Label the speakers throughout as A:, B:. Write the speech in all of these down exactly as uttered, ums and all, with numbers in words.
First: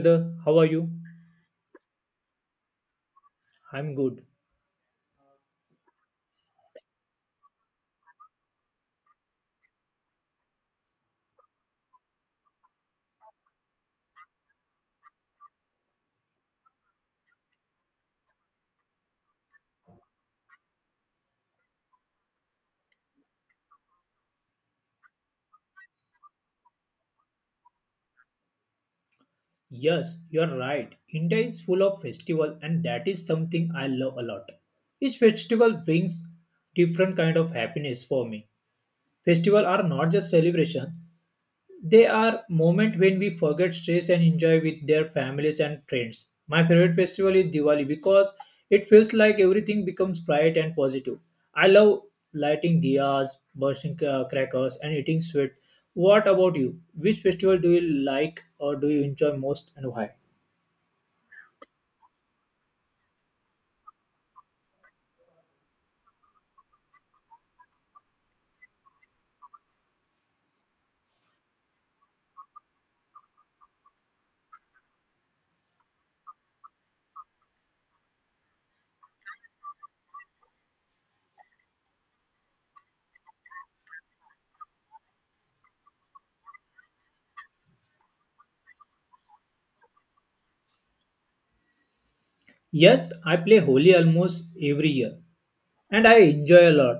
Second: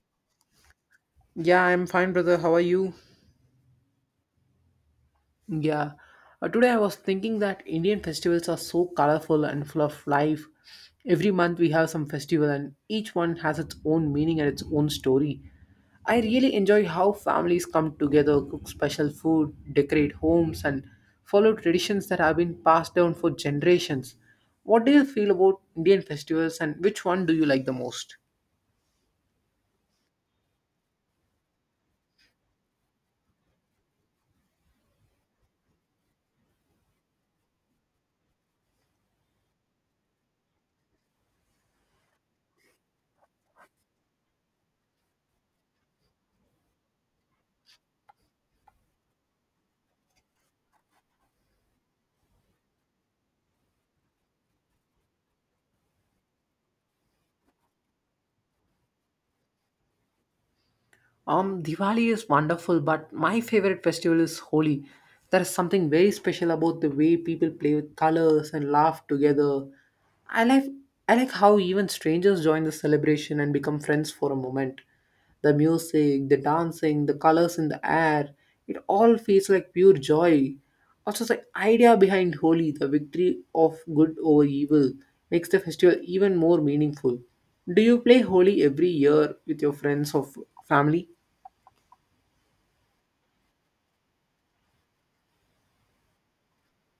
A: Brother, how are you?
B: Yeah, I'm fine, brother. How are you?
A: I'm good.
B: Yeah. Uh, today I was thinking that Indian festivals are so colorful and full of life. Every month we have some festival and each one has its own meaning and its own story. I really enjoy how families come together, cook special food, decorate homes and follow traditions that have been passed down for generations. What do you feel about Indian festivals and which one do you like the most?
A: Yes, you're right. India is full of festival and that is something I love a lot. Each festival brings different kind of happiness for me. Festival are not just celebration, they are moments when we forget stress and enjoy with their families and friends. My favorite festival is Diwali because it feels like everything becomes bright and positive. I love lighting diyas, bursting uh, crackers, and eating sweet. What about you? Which festival do you like or do you enjoy most and why?
B: Um, Diwali is wonderful, but my favorite festival is Holi. There is something very special about the way people play with colors and laugh together. I like I like how even strangers join the celebration and become friends for a moment. The music, the dancing, the colors in the air, it all feels like pure joy. Also, the idea behind Holi, the victory of good over evil, makes the festival even more meaningful. Do you play Holi every year with your friends or f- family?
A: Yes, I play Holi almost every year and I enjoy a lot.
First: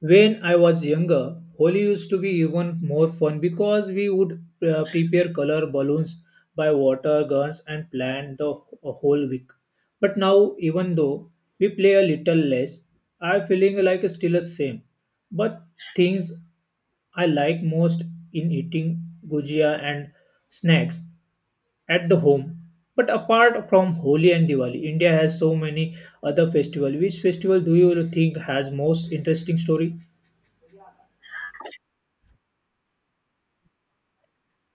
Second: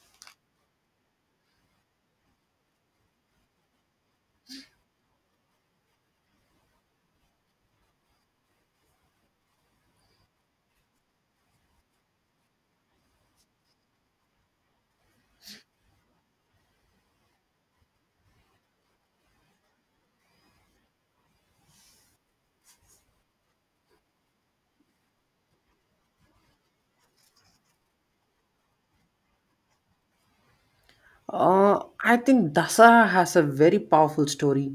A: When I was younger, Holi used to be even more fun because we would uh, prepare color balloons, buy water guns, and plan the wh- whole week. But now, even though we play a little less, I'm feeling like it's still the same. But things I like most in eating gujia and snacks at the home. But apart from Holi and Diwali, India has so many other festivals. Which festival do you think has most interesting story?
B: Uh, I think Dasara has a very powerful story.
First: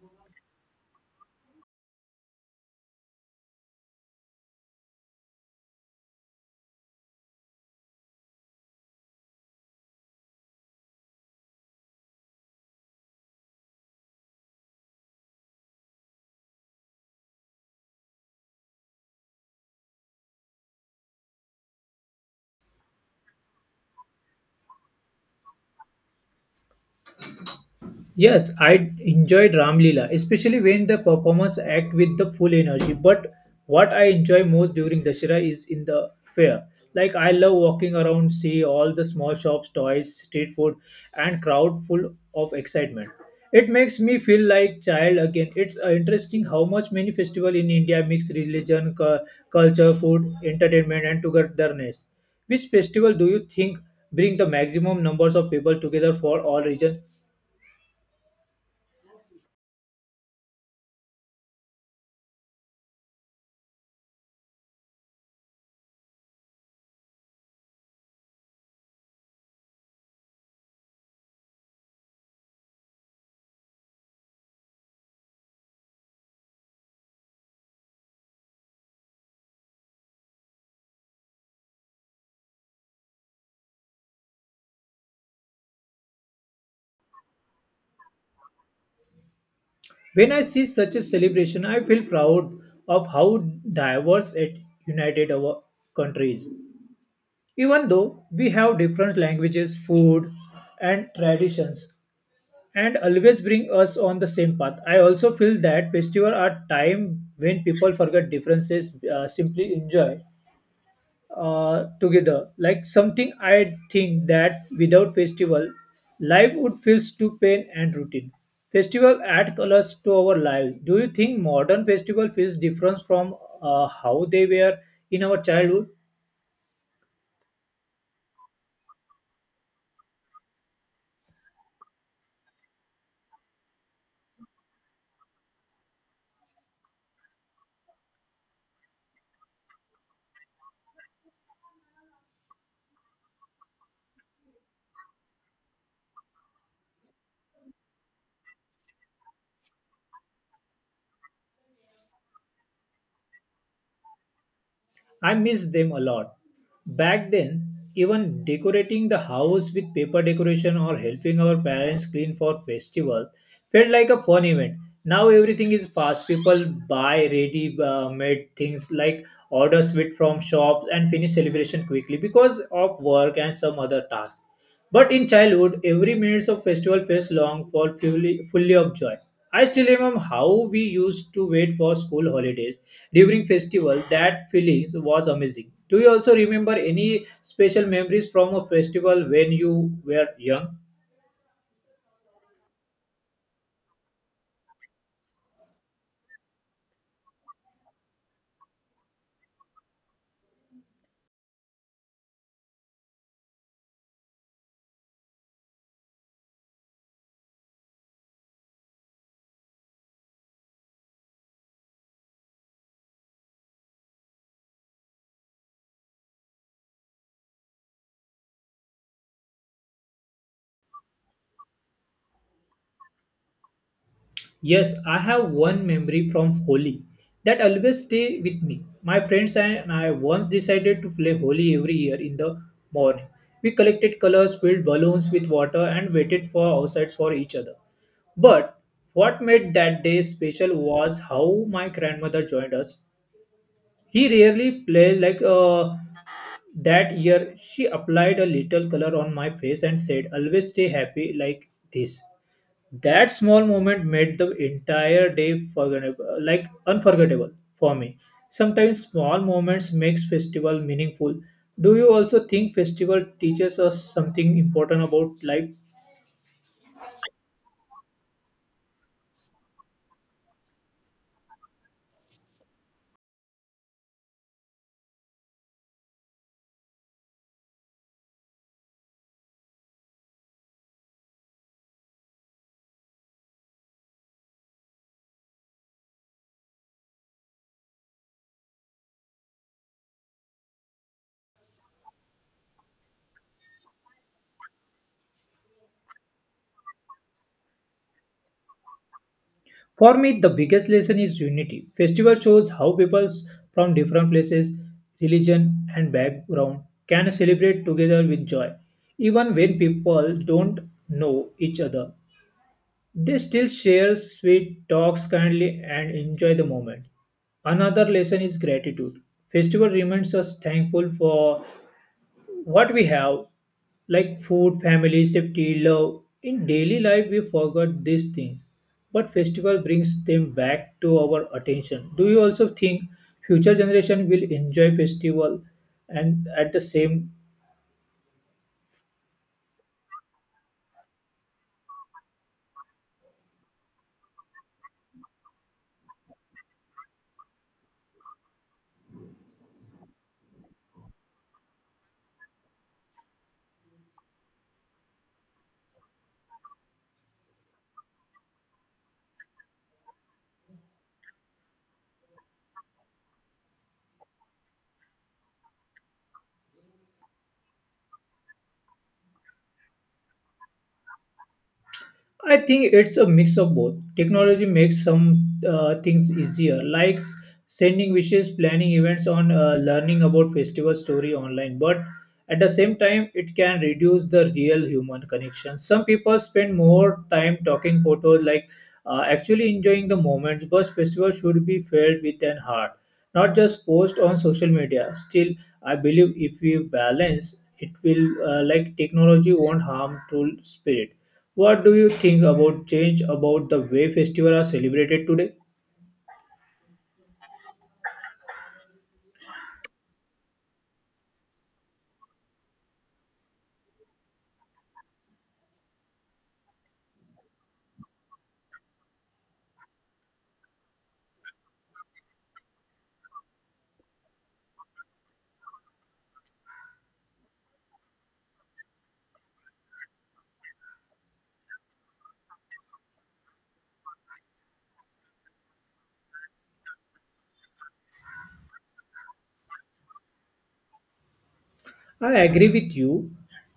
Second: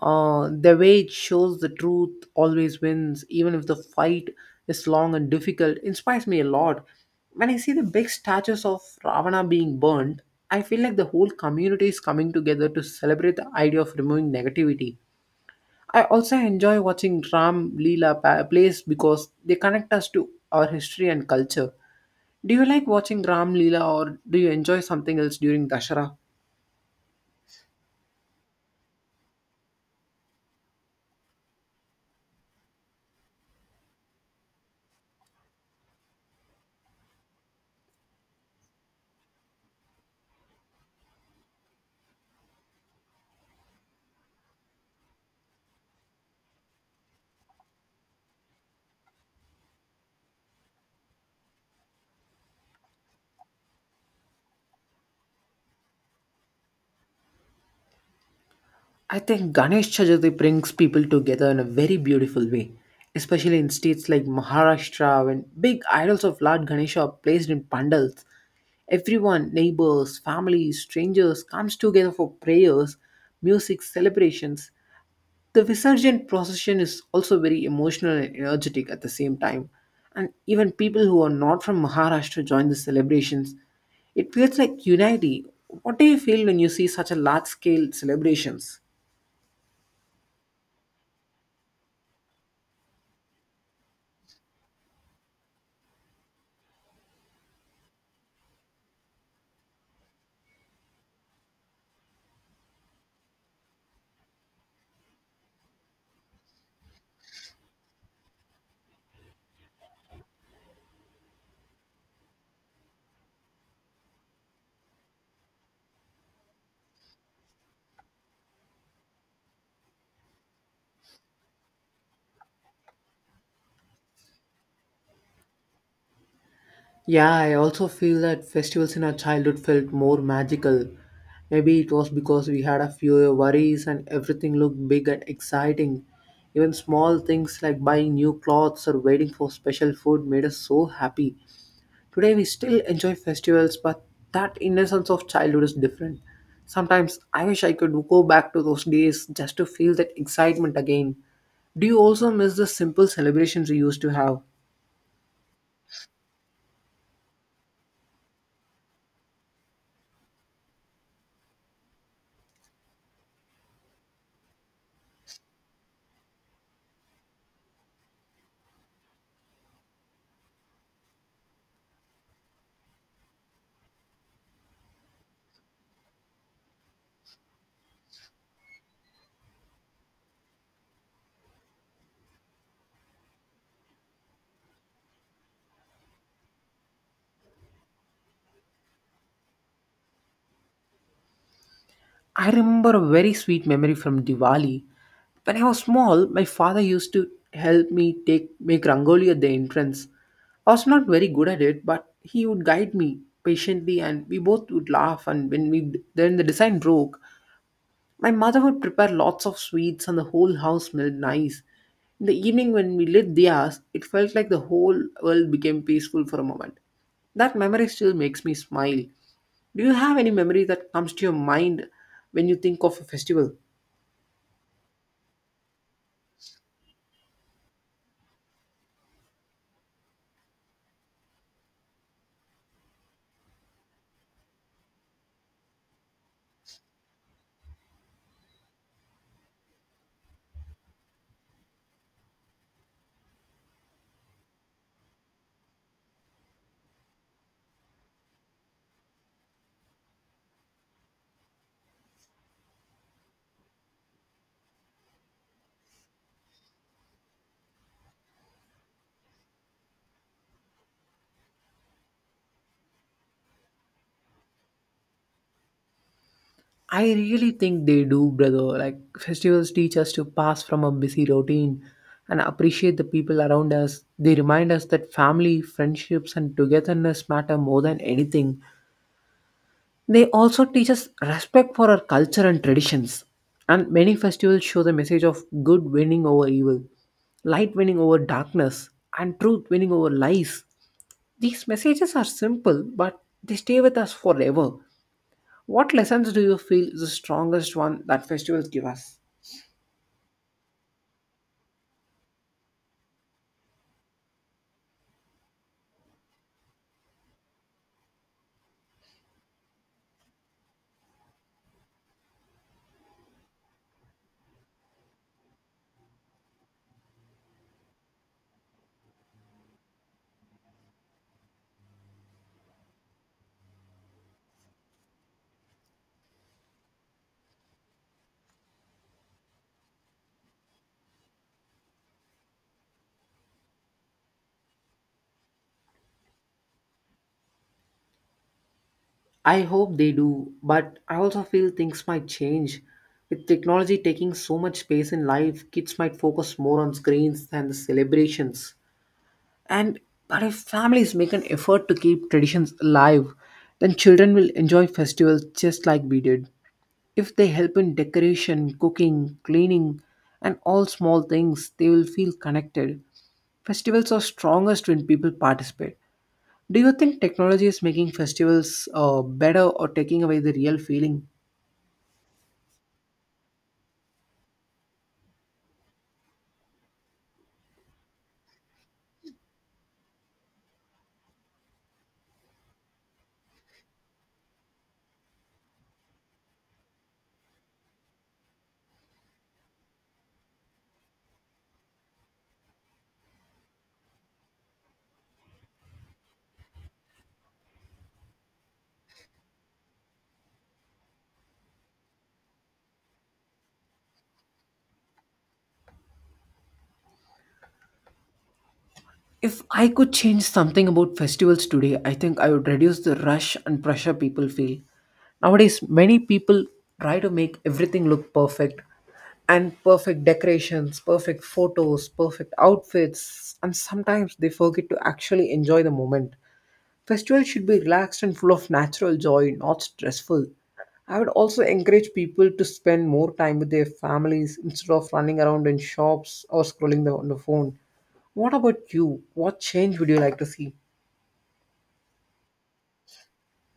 B: Uh, the way it shows the truth always wins, even if the fight is long and difficult, inspires me a lot. When I see the big statues of Ravana being burnt, I feel like the whole community is coming together to celebrate the idea of removing negativity. I also enjoy watching Ram Leela pa- plays because they connect us to our history and culture. Do you like watching Ram Leela or do you enjoy something else during Dashara?
A: Yes, I enjoyed Ramlila, especially when the performers act with the full energy. But what I enjoy most during Dashera is in the fair. Like I love walking around, see all the small shops, toys, street food, and crowd full of excitement. It makes me feel like child again. It's uh, interesting how much many festival in India mix religion, cu- culture, food, entertainment, and togetherness. Which festival do you think bring the maximum numbers of people together for all region?
B: I think Ganesh Chaturthi brings people together in a very beautiful way, especially in states like Maharashtra when big idols of Lord Ganesha are placed in pandals. Everyone, neighbors, families, strangers comes together for prayers, music, celebrations. The Visarjan procession is also very emotional and energetic at the same time. And even people who are not from Maharashtra join the celebrations. It feels like unity. What do you feel when you see such a large scale celebrations?
A: When I see such a celebration, I feel proud of how diverse it united our countries. Even though we have different languages, food, and traditions, and always bring us on the same path, I also feel that festivals are time when people forget differences, uh, simply enjoy uh, together. Like something I think that without festival, life would feel too plain and routine. Festival add colors to our lives. Do you think modern festival feels different from uh, how they were in our childhood?
B: Yeah, I also feel that festivals in our childhood felt more magical. Maybe it was because we had a fewer worries and everything looked big and exciting. Even small things like buying new clothes or waiting for special food made us so happy. Today we still enjoy festivals, but that innocence of childhood is different. Sometimes I wish I could go back to those days just to feel that excitement again. Do you also miss the simple celebrations we used to have?
A: I miss them a lot. Back then, even decorating the house with paper decoration or helping our parents clean for festival felt like a fun event. Now everything is fast. People buy ready-made things like order sweet from shops and finish celebration quickly because of work and some other tasks. But in childhood, every minute of festival felt long for fully, fully of joy. I still remember how we used to wait for school holidays during festival. That feelings was amazing. Do you also remember any special memories from a festival when you were young?
B: I remember a very sweet memory from Diwali. When I was small, my father used to help me take make rangoli at the entrance. I was not very good at it, but he would guide me patiently, and we both would laugh. And when we then the design broke, my mother would prepare lots of sweets, and the whole house smelled nice. In the evening, when we lit diyas, it felt like the whole world became peaceful for a moment. That memory still makes me smile. Do you have any memory that comes to your mind when you think of a festival?
A: Yes, I have one memory from Holi that always stay with me. My friends and I once decided to play Holi every year in the morning. We collected colors, filled balloons with water, and waited for outside for each other. But what made that day special was how my grandmother joined us. He rarely played like uh, that year. She applied a little color on my face and said, "Always stay happy like this." That small moment made the entire day forgettable, like unforgettable for me. Sometimes small moments makes festival meaningful. Do you also think festival teaches us something important about life?
B: I really think they do, brother. Like, festivals teach us to pass from a busy routine and appreciate the people around us. They remind us that family, friendships, and togetherness matter more than anything. They also teach us respect for our culture and traditions. And many festivals show the message of good winning over evil, light winning over darkness, and truth winning over lies. These messages are simple, but they stay with us forever. What lessons do you feel is the strongest one that festivals give us?
A: For me, the biggest lesson is unity. Festival shows how people from different places, religion, and background can celebrate together with joy, even when people don't know each other. They still share sweet talks kindly and enjoy the moment. Another lesson is gratitude. Festival reminds us thankful for what we have, like food, family, safety, love. In daily life, we forget these things, but festival brings them back to our attention. Do you also think future generation will enjoy festival and at the same
B: I hope they do, but I also feel things might change. With technology taking so much space in life, kids might focus more on screens than the celebrations. And but if families make an effort to keep traditions alive, then children will enjoy festivals just like we did. If they help in decoration, cooking, cleaning, and all small things, they will feel connected. Festivals are strongest when people participate. Do you think technology is making festivals uh, better or taking away the real feeling?
A: I think it's a mix of both. Technology makes some uh, things easier, like s- sending wishes, planning events, on uh, learning about festival story online. But at the same time, it can reduce the real human connection. Some people spend more time talking photos, like uh, actually enjoying the moments. But festival should be felt with an heart, not just post on social media. Still, I believe if we balance, it will uh, like technology won't harm to spirit. What do you think about change about the way festivals are celebrated today?
B: If I could change something about festivals today, I think I would reduce the rush and pressure people feel. Nowadays, many people try to make everything look perfect and perfect decorations, perfect photos, perfect outfits, and sometimes they forget to actually enjoy the moment. Festivals should be relaxed and full of natural joy, not stressful. I would also encourage people to spend more time with their families instead of running around in shops or scrolling the, on the phone. What about you? What change would you like to see?
A: I agree with you.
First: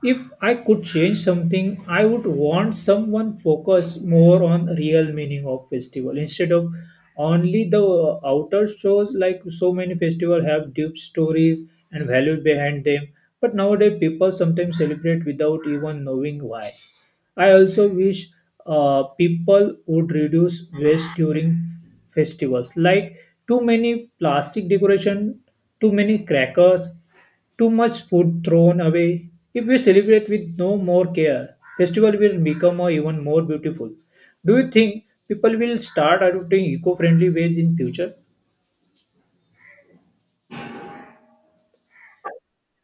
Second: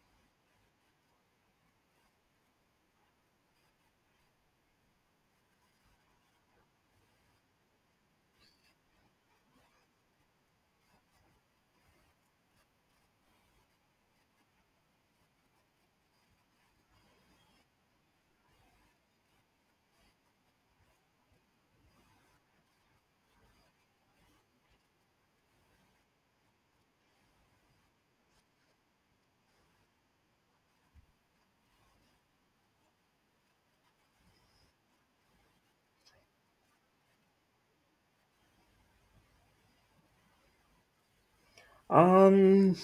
A: If I could change something, I would want someone focus more on real meaning of festival instead of only the uh, outer shows like so many festivals have deep stories and values behind them. But nowadays people sometimes celebrate without even knowing why. I also wish uh, people would reduce waste during festivals, like too many plastic decoration, too many crackers, too much food thrown away. If we celebrate with no more care, festival will become uh, even more beautiful. Do you think people will start adopting eco-friendly ways in future?
B: Um,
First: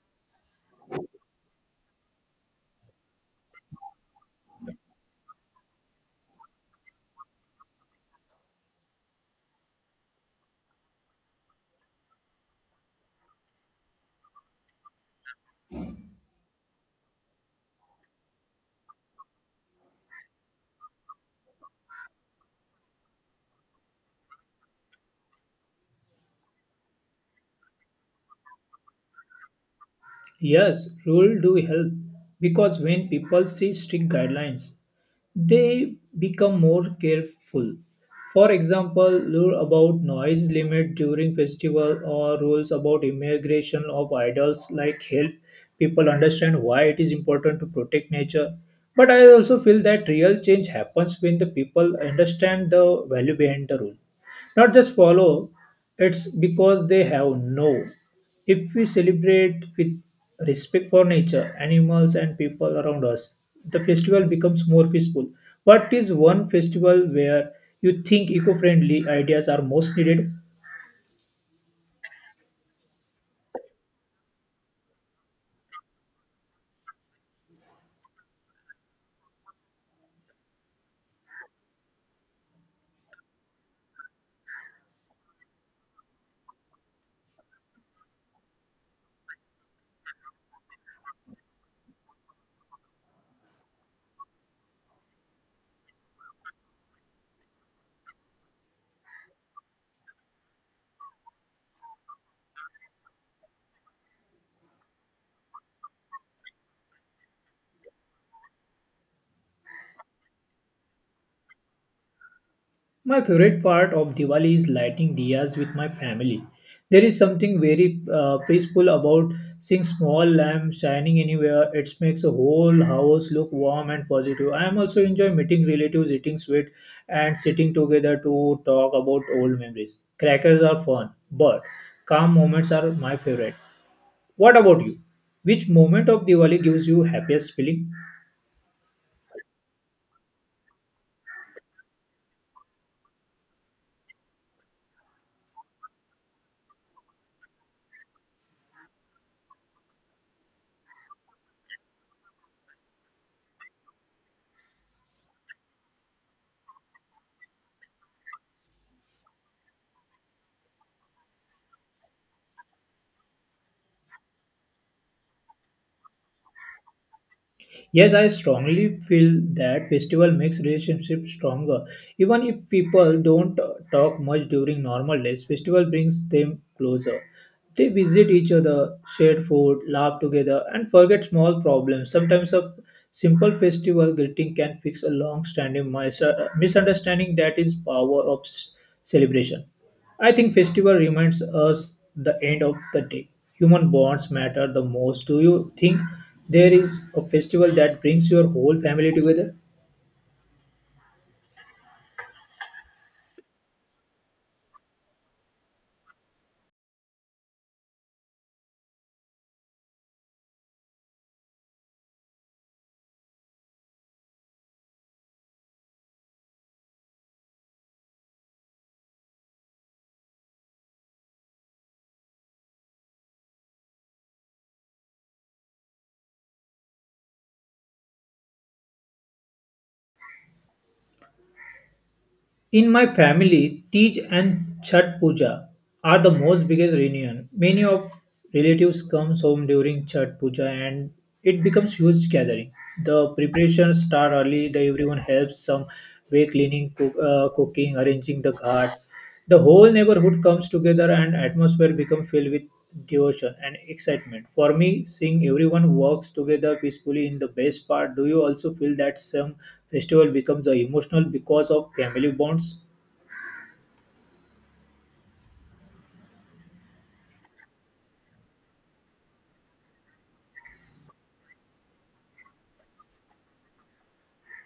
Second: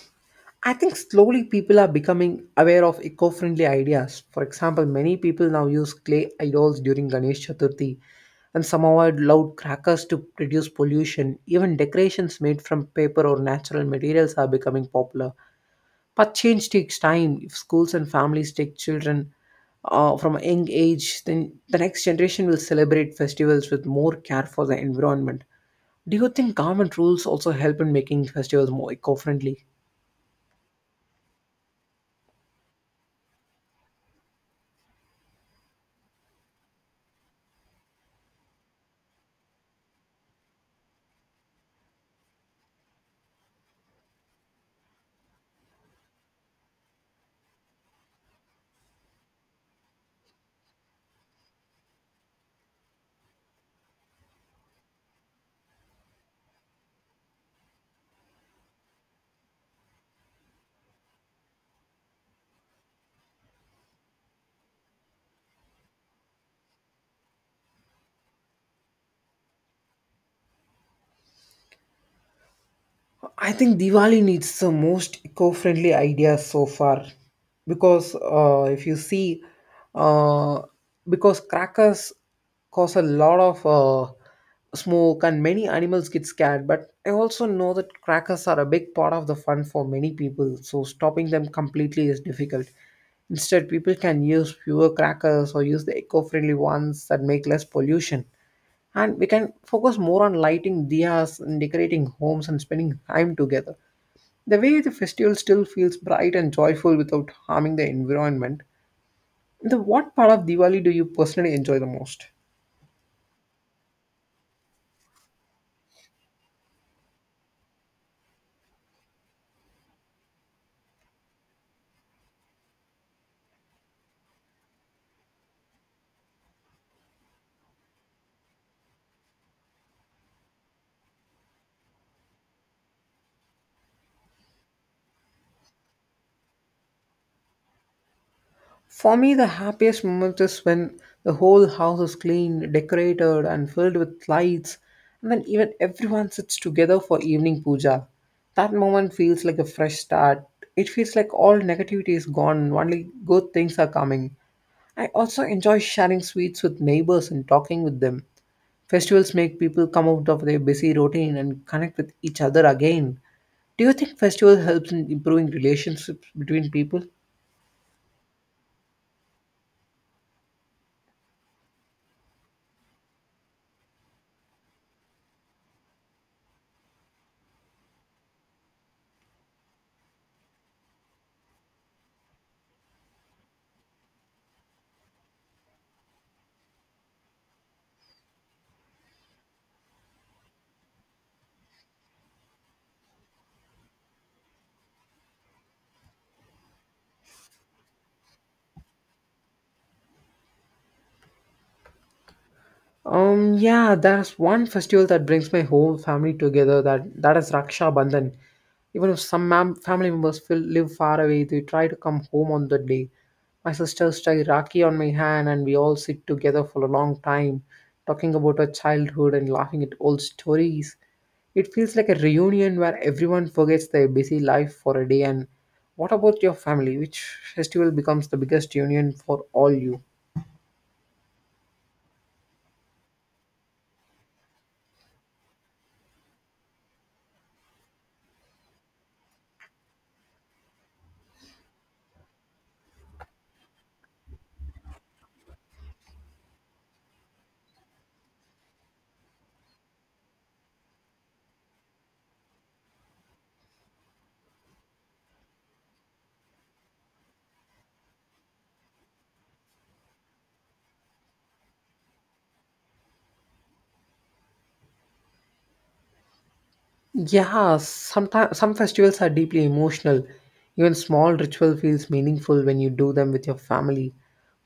B: I think slowly people are becoming aware of eco-friendly ideas. For example, many people now use clay idols during Ganesh Chaturthi and some avoid loud crackers to reduce pollution. Even decorations made from paper or natural materials are becoming popular. But change takes time. If schools and families take children uh, from a young age, then the next generation will celebrate festivals with more care for the environment. Do you think government rules also help in making festivals more eco-friendly?
A: Yes, rules do help because when people see strict guidelines, they become more careful. For example, rule about noise limit during festival or rules about immigration of idols like help people understand why it is important to protect nature. But I also feel that real change happens when the people understand the value behind the rule. Not just follow, it's because they have no. If we celebrate with respect for nature, animals, and people around us, the festival becomes more peaceful. What is one festival where you think eco friendly ideas are most needed?
B: I think Diwali needs the most eco-friendly idea so far, because uh, if you see, uh, because crackers cause a lot of uh, smoke and many animals get scared. But I also know that crackers are a big part of the fun for many people, so stopping them completely is difficult. Instead, people can use fewer crackers or use the eco-friendly ones that make less pollution and we can focus more on lighting diyas and decorating homes and spending time together. The way the festival still feels bright and joyful without harming the environment. The what part of Diwali do you personally enjoy the most?
A: My favorite part of Diwali is lighting diyas with my family. There is something very uh, peaceful about seeing small lamps shining anywhere. It makes a whole house look warm and positive. I am also enjoy meeting relatives, eating sweet, and sitting together to talk about old memories. Crackers are fun, but calm moments are my favorite. What about you? Which moment of Diwali gives you happiest feeling?
B: For me, the happiest moment is when the whole house is clean, decorated, and filled with lights, and then even everyone sits together for evening puja. That moment feels like a fresh start. It feels like all negativity is gone, and only good things are coming. I also enjoy sharing sweets with neighbors and talking with them. Festivals make people come out of their busy routine and connect with each other again. Do you think festival helps in improving relationships between people?
A: Yes, I strongly feel that festival makes relationships stronger. Even if people don't uh, talk much during normal days, festival brings them closer. They visit each other, share food, laugh together, and forget small problems. Sometimes a simple festival greeting can fix a long-standing mis- uh, misunderstanding that is power of s- celebration. I think festival reminds us the end of the day. Human bonds matter the most. Do you think there is a festival that brings your whole family together?
B: Um, yeah, there's one festival that brings my whole family together. That that is Raksha Bandhan. Even if some mam- family members feel, live far away, they try to come home on the day. My sisters tie Rakhi on my hand, and we all sit together for a long time, talking about our childhood and laughing at old stories. It feels like a reunion where everyone forgets their busy life for a day. And what about your family? Which festival becomes the biggest union for all you?
A: In my family, Tej and Chhat Puja are the most biggest reunion. Many of relatives comes home during Chhat Puja and it becomes huge gathering. The preparations start early. The everyone helps some way cleaning, cook, uh, cooking, arranging the ghat. The whole neighborhood comes together and atmosphere becomes filled with devotion and excitement. For me, seeing everyone works together peacefully in the best part, do you also feel that some festival becomes a emotional because of family bonds?
B: Yeah, sometimes some festivals are deeply emotional. Even small ritual feels meaningful when you do them with your family.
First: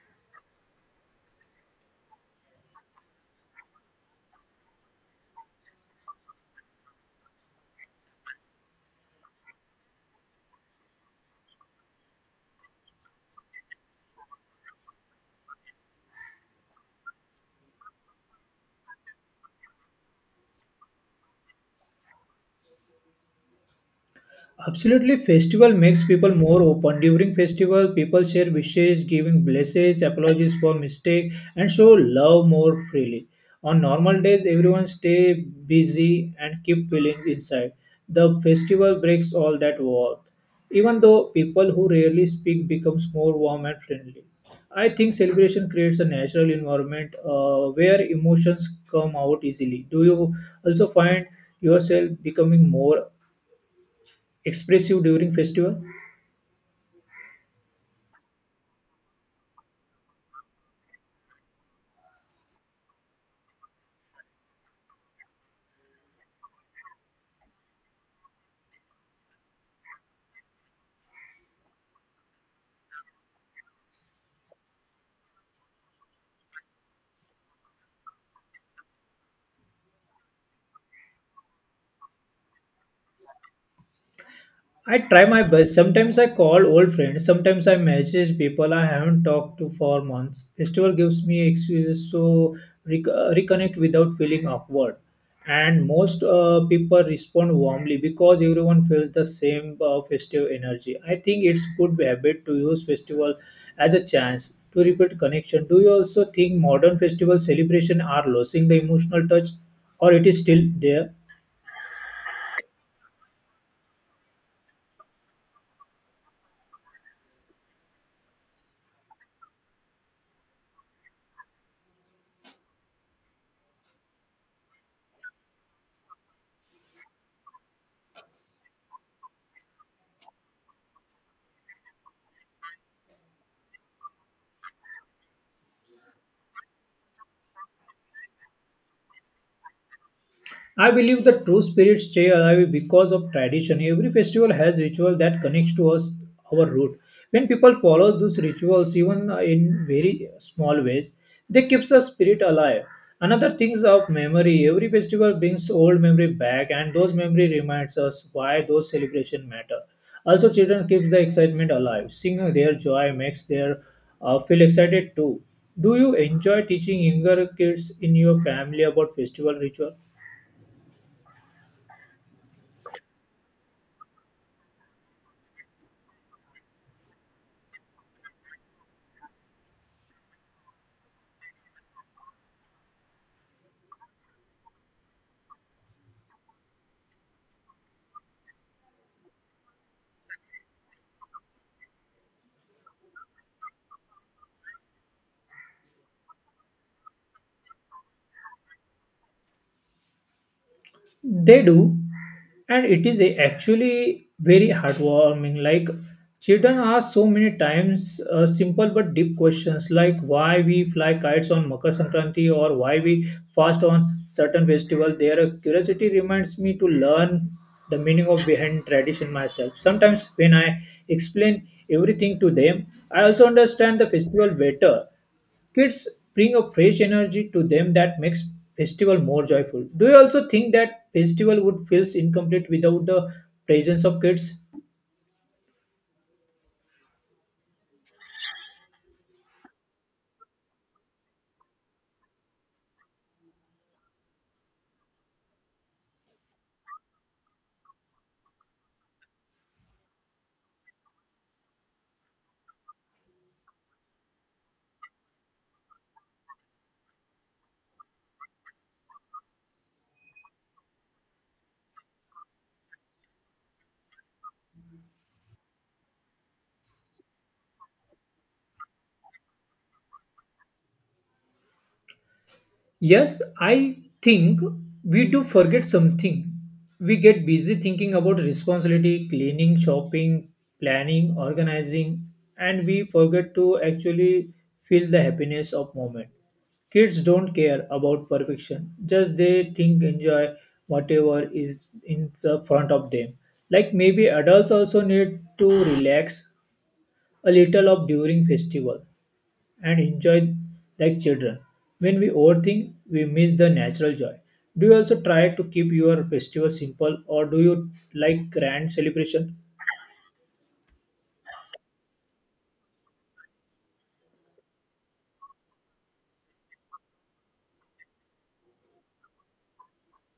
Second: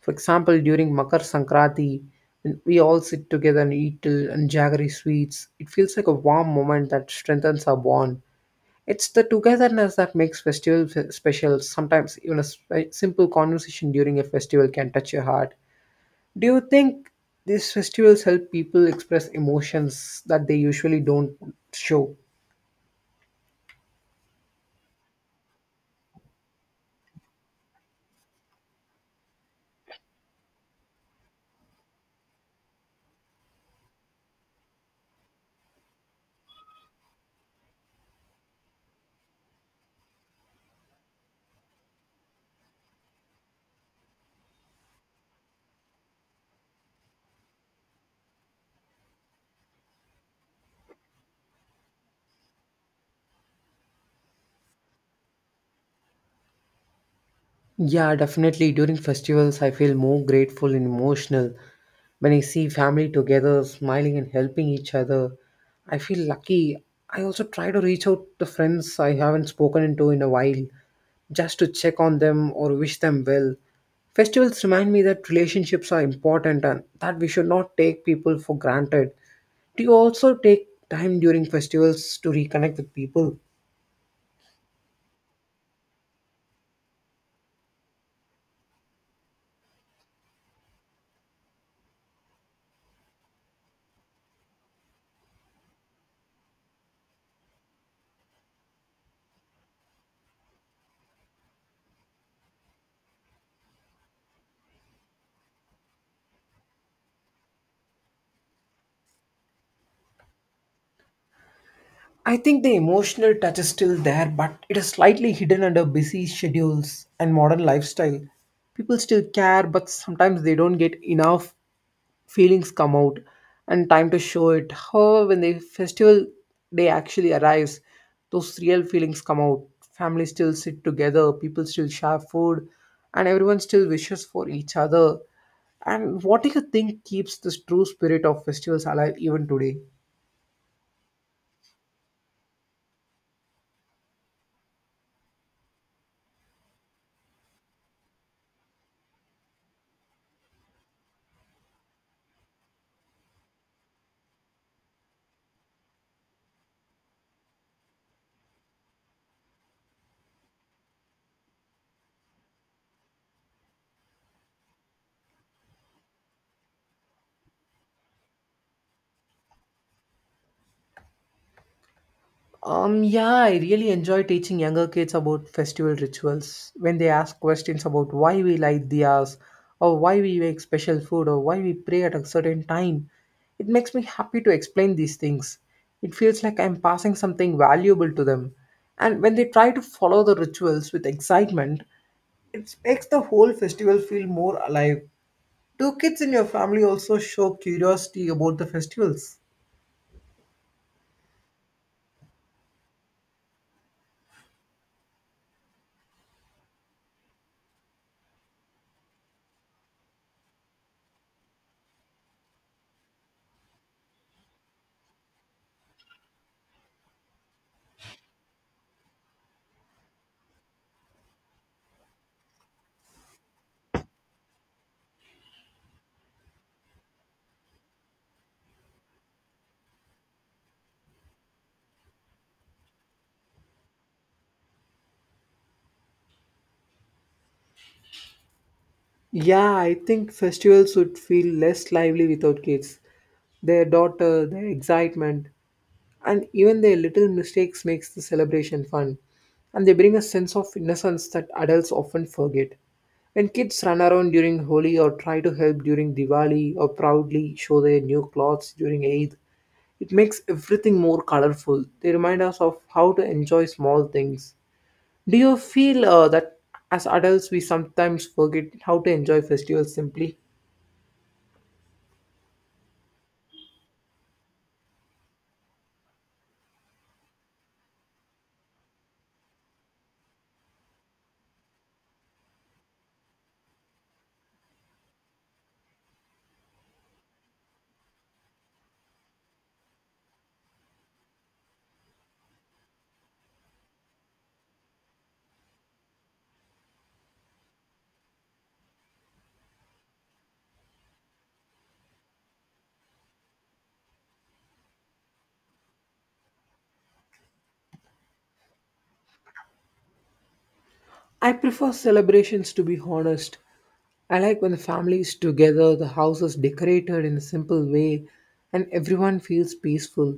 B: For example, during Makar Sankranti, when we all sit together and eat till and jaggery sweets, it feels like a warm moment that strengthens our bond. It's the togetherness that makes festival f- special. Sometimes even a sp- simple conversation during a festival can touch your heart. Do you think these festivals help people express emotions that they usually don't show?
A: Absolutely, festival makes people more open. During festival, people share wishes, giving blessings, apologies for mistake, and show love more freely. On normal days, everyone stay busy and keep feelings inside. The festival breaks all that wall. Even though people who rarely speak becomes more warm and friendly. I think celebration creates a natural environment uh, where emotions come out easily. Do you also find yourself becoming more expressive during festival?
B: Yeah, definitely. During festivals, I feel more grateful and emotional. When I see family together, smiling and helping each other, I feel lucky. I also try to reach out to friends I haven't spoken to in a while, just to check on them or wish them well. Festivals remind me that relationships are important and that we should not take people for granted. Do you also take time during festivals to reconnect with people?
A: I try my best. Sometimes I call old friends. Sometimes I message people I haven't talked to for months. Festival gives me excuses to rec- uh, reconnect without feeling awkward. And most uh, people respond warmly because everyone feels the same uh, festive energy. I think it's good habit to use festival as a chance to rebuild connection. Do you also think modern festival celebration are losing the emotional touch, or it is still there?
B: I think the emotional touch is still there, but it is slightly hidden under busy schedules and modern lifestyle. People still care, but sometimes they don't get enough feelings come out and time to show it. However, when the festival day actually arrives, those real feelings come out. Families still sit together, people still share food, and everyone still wishes for each other. And what do you think keeps this true spirit of festivals alive even today?
A: I believe the true spirit stay alive because of tradition. Every festival has ritual that connects to us, our root. When people follow those rituals, even in very small ways, they keeps the spirit alive. Another things of memory. Every festival brings old memory back, and those memory reminds us why those celebration matter. Also, children keeps the excitement alive. Seeing their joy makes their uh, feel excited too. Do you enjoy teaching younger kids in your family about festival ritual?
B: Um, yeah, I really enjoy teaching younger kids about festival rituals when they ask questions about why we light diyas or why we make special food or why we pray at a certain time. It makes me happy to explain these things. It feels like I'm passing something valuable to them. And when they try to follow the rituals with excitement, it makes the whole festival feel more alive. Do kids in your family also show curiosity about the festivals?
A: They do, and it is a actually very heartwarming. Like children ask so many times uh, simple but deep questions, like why we fly kites on Makar Sankranti or why we fast on certain festival. Their curiosity reminds me to learn the meaning of behind tradition myself. Sometimes when I explain everything to them, I also understand the festival better. Kids bring a fresh energy to them that makes festival more joyful. Do you also think that festival would feel incomplete without the presence of kids?
B: Yeah, I think festivals would feel less lively without kids. Their daughter, their excitement, and even their little mistakes makes the celebration fun. And they bring a sense of innocence that adults often forget. When kids run around during Holi or try to help during Diwali or proudly show their new clothes during Eid, it makes everything more colorful. They remind us of how to enjoy small things. Do you feel uh, that as adults we sometimes forget how to enjoy festivals simply?
A: Yes, I think we do forget something. We get busy thinking about responsibility, cleaning, shopping, planning, organizing, and we forget to actually feel the happiness of moment. Kids don't care about perfection. Just they think enjoy whatever is in the front of them. Like maybe adults also need to relax a little of during festival and enjoy like children. When we overthink, we miss the natural joy. Do you also try to keep your festival simple or do you like grand celebration?
B: I prefer celebrations to be honest. I like when the family is together, the house is decorated in a simple way, and everyone feels peaceful.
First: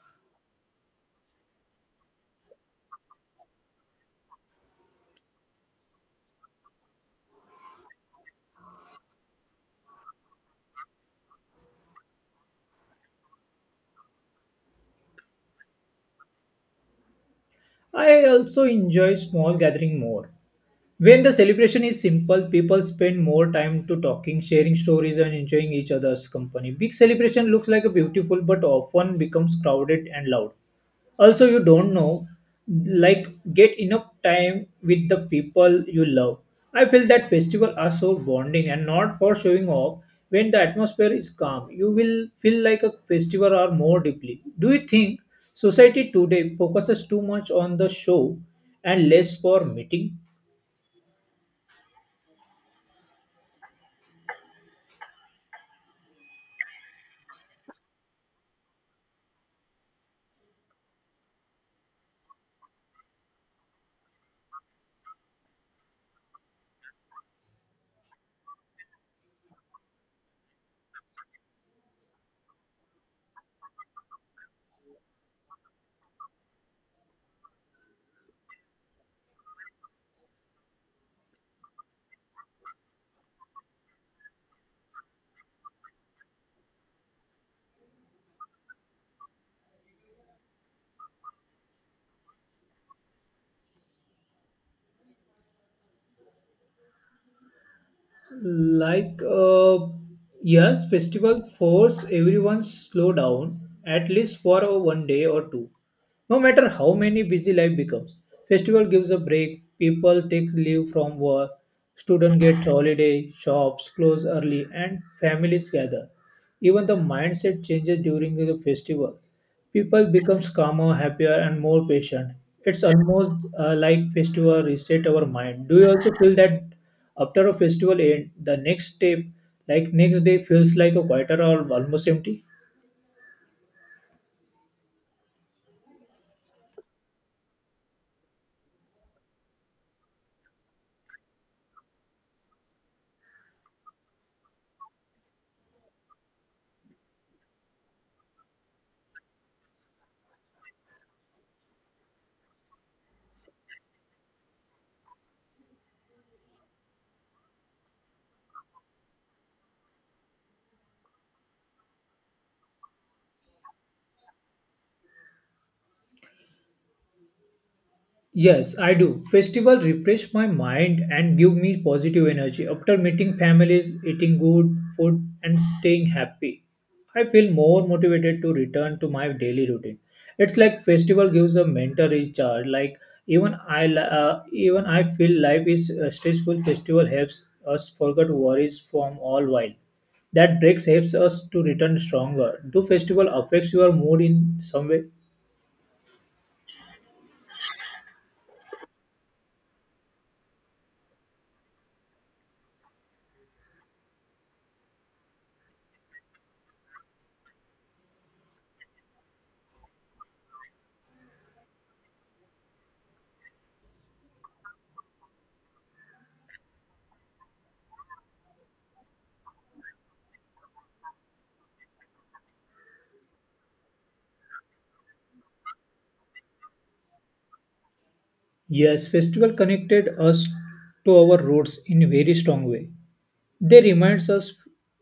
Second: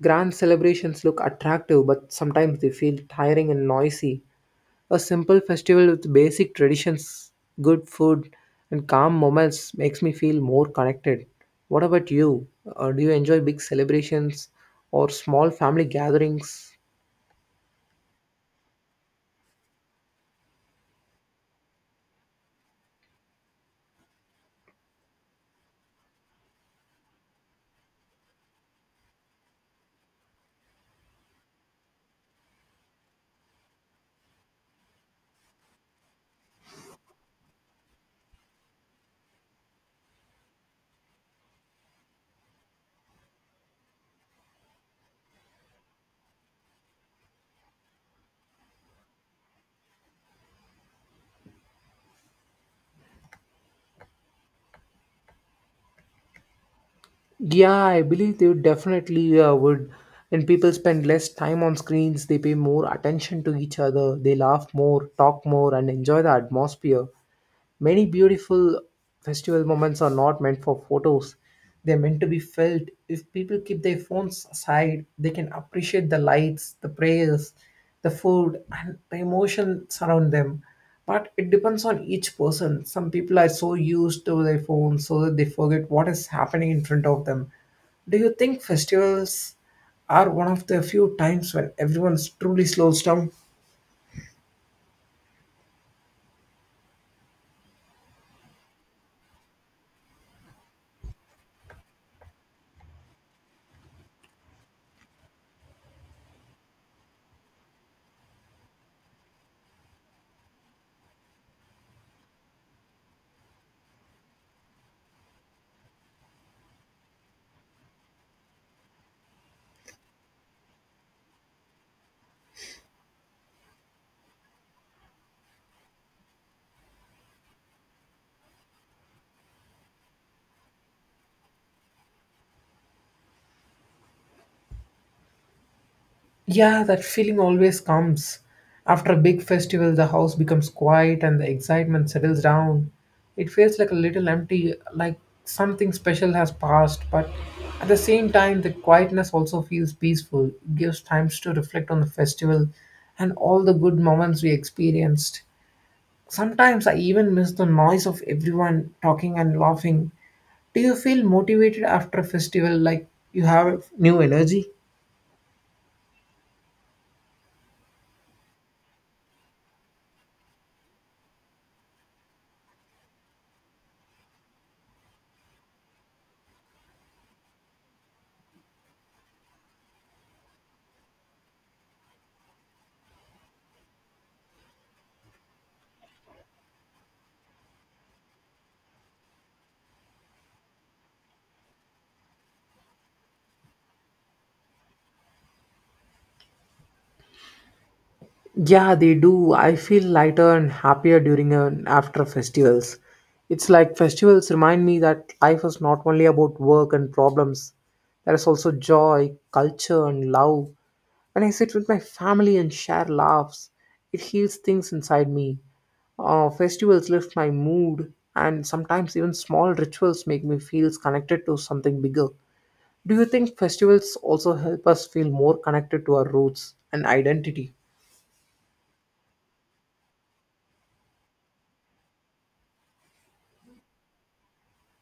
B: Grand celebrations look attractive, but sometimes they feel tiring and noisy. A simple festival with basic traditions, good food, and calm moments makes me feel more connected. What about you? Uh, do you enjoy big celebrations or small family gatherings?
A: I also enjoy small gathering more. When the celebration is simple, people spend more time to talking, sharing stories, and enjoying each other's company. Big celebration looks like a beautiful, but often becomes crowded and loud. Also, you don't know, like, get enough time with the people you love. I feel that festivals are so bonding and not for showing off. When the atmosphere is calm, you will feel like a festival or more deeply. Do you think society today focuses too much on the show and less for meeting?
B: Yeah, I believe they would definitely uh, would. When people spend less time on screens, they pay more attention to each other, they laugh more, talk more, and enjoy the atmosphere. Many beautiful festival moments are not meant for photos. They're meant to be felt. If people keep their phones aside, they can appreciate the lights, the prayers, the food, and the emotion surround them. But it depends on each person. Some people are so used to their phones so that they forget what is happening in front of them. Do you think festivals are one of the few times when everyone truly slows down?
A: Like, uh, yes, festival force everyone slow down at least for a one day or two. No matter how many busy life becomes, festival gives a break. People take leave from work, student get holiday, shops close early, and families gather. Even the mindset changes during the festival. People becomes calmer, happier, and more patient. It's almost uh, like festival reset our mind. Do you also feel that after a festival end, the next step, like next day, feels like a quieter or almost empty?
B: Yeah, that feeling always comes. After a big festival, the house becomes quiet and the excitement settles down. It feels like a little empty, like something special has passed, but at the same time, the quietness also feels peaceful. It gives time to reflect on the festival and all the good moments we experienced. Sometimes I even miss the noise of everyone talking and laughing. Do you feel motivated after a festival, like you have new energy?
A: Yes, I do. Festival refresh my mind and give me positive energy. After meeting families, eating good food and staying happy, I feel more motivated to return to my daily routine. It's like festival gives a mental recharge. Like even I li- uh, even I feel life is uh, stressful. Festival helps us forget worries from all while. That breaks helps us to return stronger. Do festival affects your mood in some way?
B: Yeah, they do. I feel lighter and happier during and after festivals. It's like festivals remind me that life is not only about work and problems. There is also joy, culture, and love. When I sit with my family and share laughs, it heals things inside me. Uh, festivals lift my mood, and sometimes even small rituals make me feel connected to something bigger. Do you think festivals also help us feel more connected to our roots and identity?
A: Yes, festival connected us to our roots in a very strong way. They reminds us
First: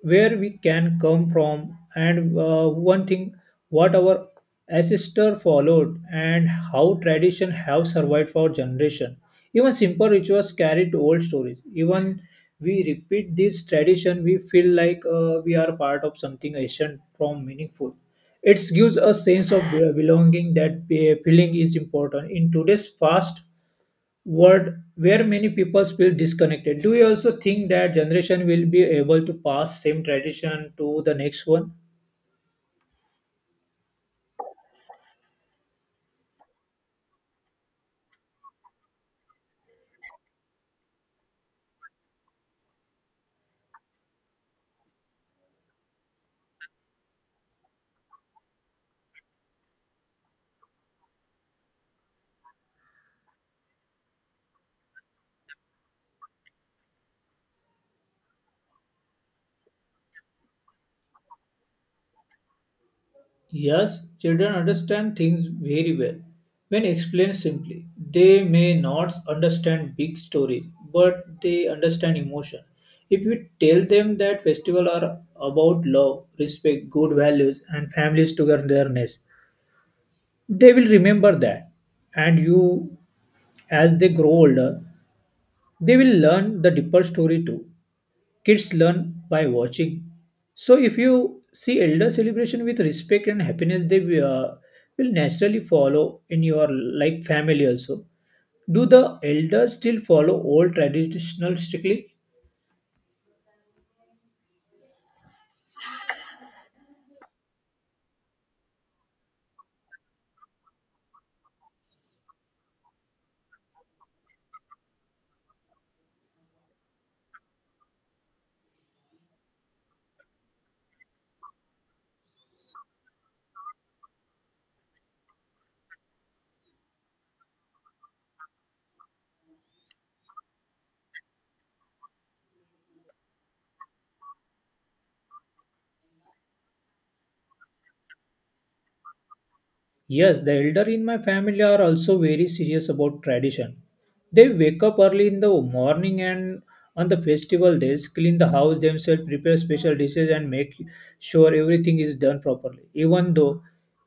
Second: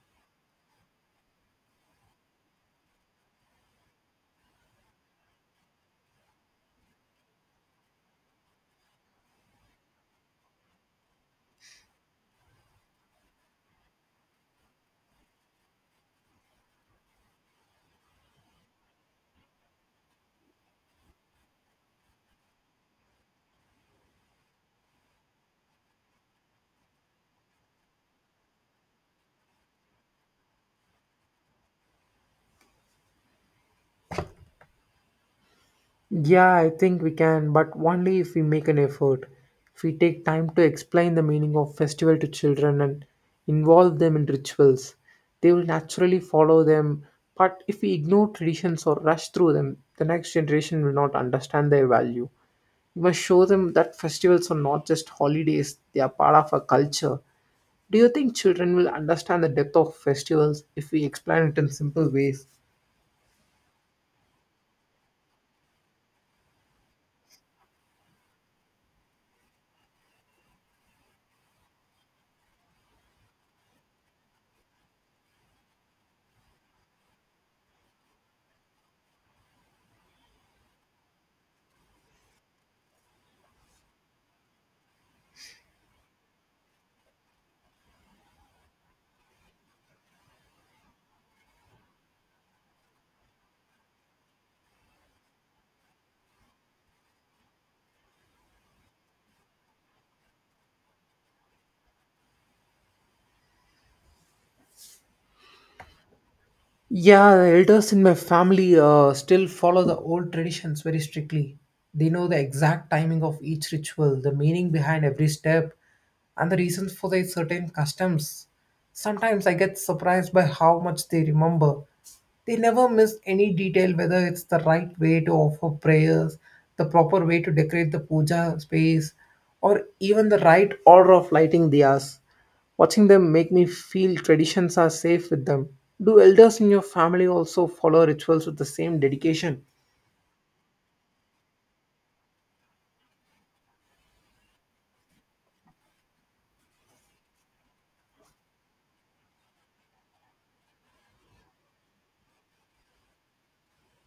A: where we can come from and uh, one thing what our ancestor followed and how tradition have survived for generation. Even simple rituals carry to old stories. Even we repeat this tradition, we feel like uh, we are part of something ancient from meaningful. It gives a sense of be- belonging that be- feeling is important in today's fast world where many people feel disconnected. Do you also think that generation will be able to pass same tradition to the next one?
B: Yeah, I think we can, but only if we make an effort. If we take time to explain the meaning of festival to children and involve them in rituals, they will naturally follow them. But if we ignore traditions or rush through them, the next generation will not understand their value. We must show them that festivals are not just holidays, they are part of our culture. Do you think children will understand the depth of festivals if we explain it in simple ways?
A: Yes, children understand things very well when explained simply. They may not understand big stories, but they understand emotion. If we tell them that festivals are about love, respect, good values, and families togetherness, they will remember that. And you, as they grow older, they will learn the deeper story too. Kids learn by watching. So if you see elder celebration with respect and happiness, they uh, will naturally follow in your like family also. Do the elders still follow old traditional strictly?
B: Yeah, the elders in my family uh, still follow the old traditions very strictly. They know the exact timing of each ritual, the meaning behind every step, and the reasons for their certain customs. Sometimes I get surprised by how much they remember. They never miss any detail, whether it's the right way to offer prayers, the proper way to decorate the puja space, or even the right order of lighting diyas. Watching them make me feel traditions are safe with them. Do elders in your family also follow rituals with the same dedication?
A: Yes, the elder in my family are also very serious about tradition. They wake up early in the morning and on the festival days clean the house themselves, prepare special dishes and make sure everything is done properly. Even though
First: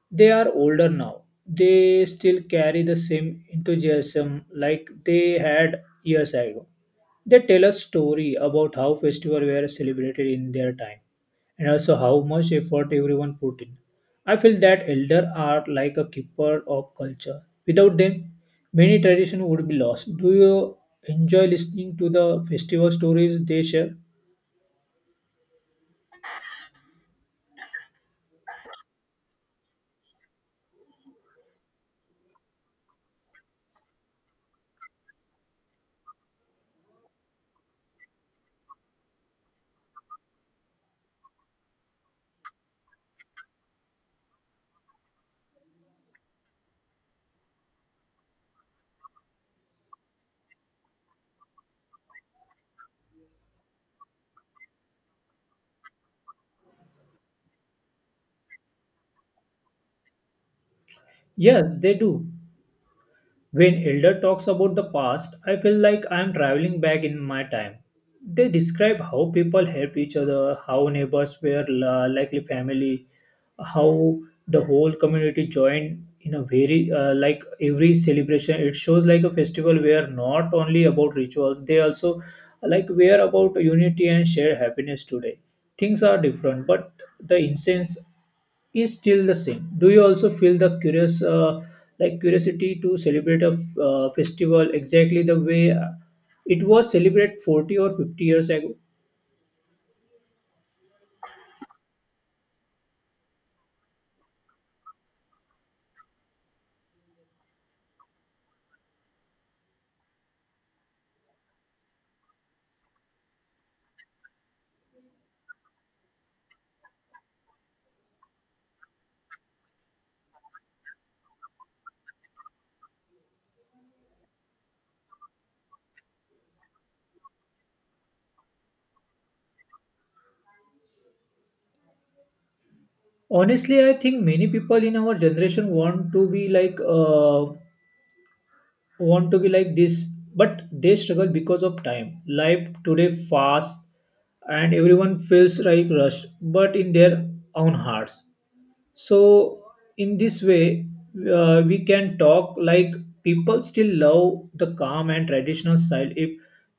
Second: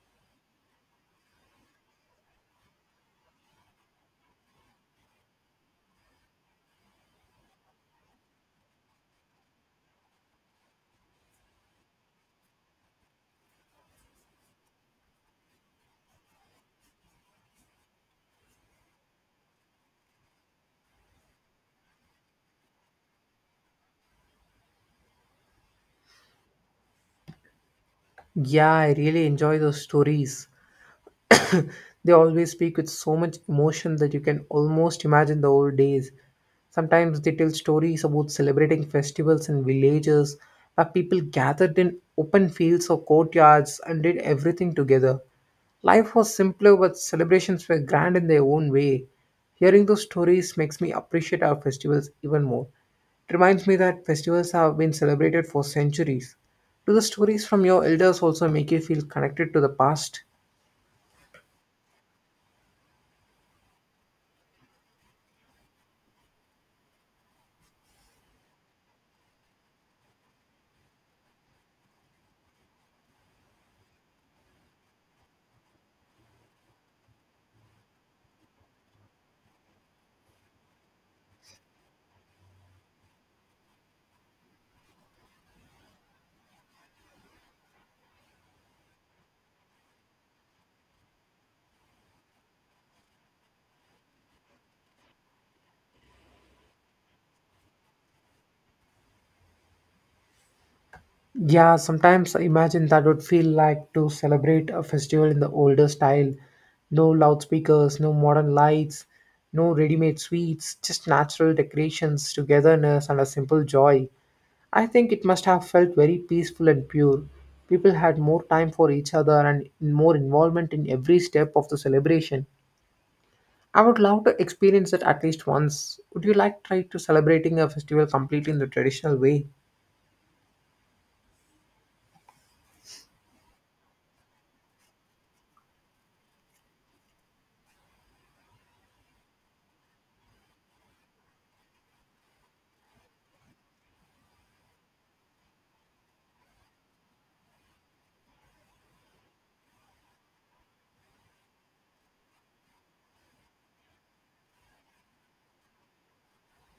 A: they are older now, they still carry the same enthusiasm like they had years ago. They tell us story about how festivals were celebrated in their time and also how much effort everyone put in. I feel that elders are like a keeper of culture. Without them, many tradition would be lost. Do you enjoy listening to the festival stories they share?
B: Yeah, I really enjoy those stories. They always speak with so much emotion that you can almost imagine the old days. Sometimes they tell stories about celebrating festivals in villages where people gathered in open fields or courtyards and did everything together. Life was simpler, but celebrations were grand in their own way. Hearing those stories makes me appreciate our festivals even more. It reminds me that festivals have been celebrated for centuries. Do the stories from your elders also make you feel connected to the past?
A: Yes, they do. When Elder talks about the past, I feel like I am traveling back in my time. They describe how people help each other, how neighbors were la- likely family, how the whole community joined in a very uh, like every celebration. It shows like a festival where not only about rituals, they also like were about unity and shared happiness today. Things are different, but the incense is still the same. Do you also feel the curious, uh, like curiosity to celebrate a uh, festival exactly the way uh, it was celebrated forty or fifty years ago?
B: Yeah, sometimes I imagine that would feel like to celebrate a festival in the older style. No loudspeakers, no modern lights, no ready made sweets, just natural decorations, togetherness, and a simple joy. I think it must have felt very peaceful and pure. People had more time for each other and more involvement in every step of the celebration. I would love to experience it at least once. Would you like try to celebrating a festival completely in the traditional way?
A: Honestly, I think many people in our generation want to be like uh, want to be like this, but they struggle because of time. Life today fast, and everyone feels like rushed, but in their own hearts. So, in this way, uh, we can talk like people still love the calm and traditional style if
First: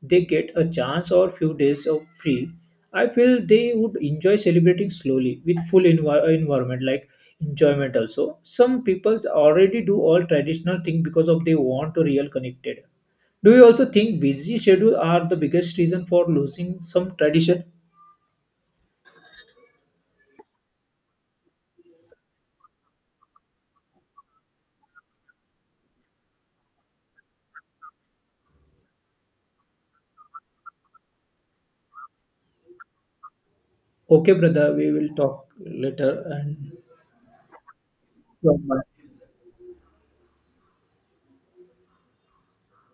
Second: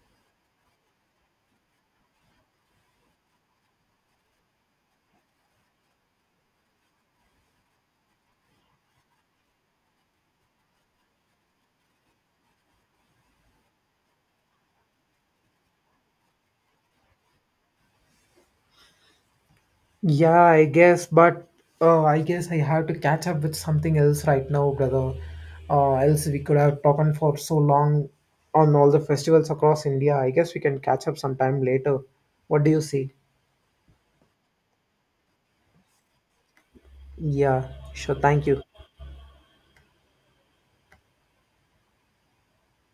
A: they get a chance or few days of free. I feel they would enjoy celebrating slowly with full envi- environment, like enjoyment also. Some people already do all traditional thing because of they want to real connected. Do you also think busy schedule are the biggest reason for losing some tradition?
B: Yeah, I guess, but uh, I guess I have to catch up with something else right now, brother. Uh, else we could have talked on for so long on all the festivals across India. I guess we can catch up sometime later. What do you say?
A: Okay, brother, we will talk later
B: Yeah, sure. Thank you.
A: and.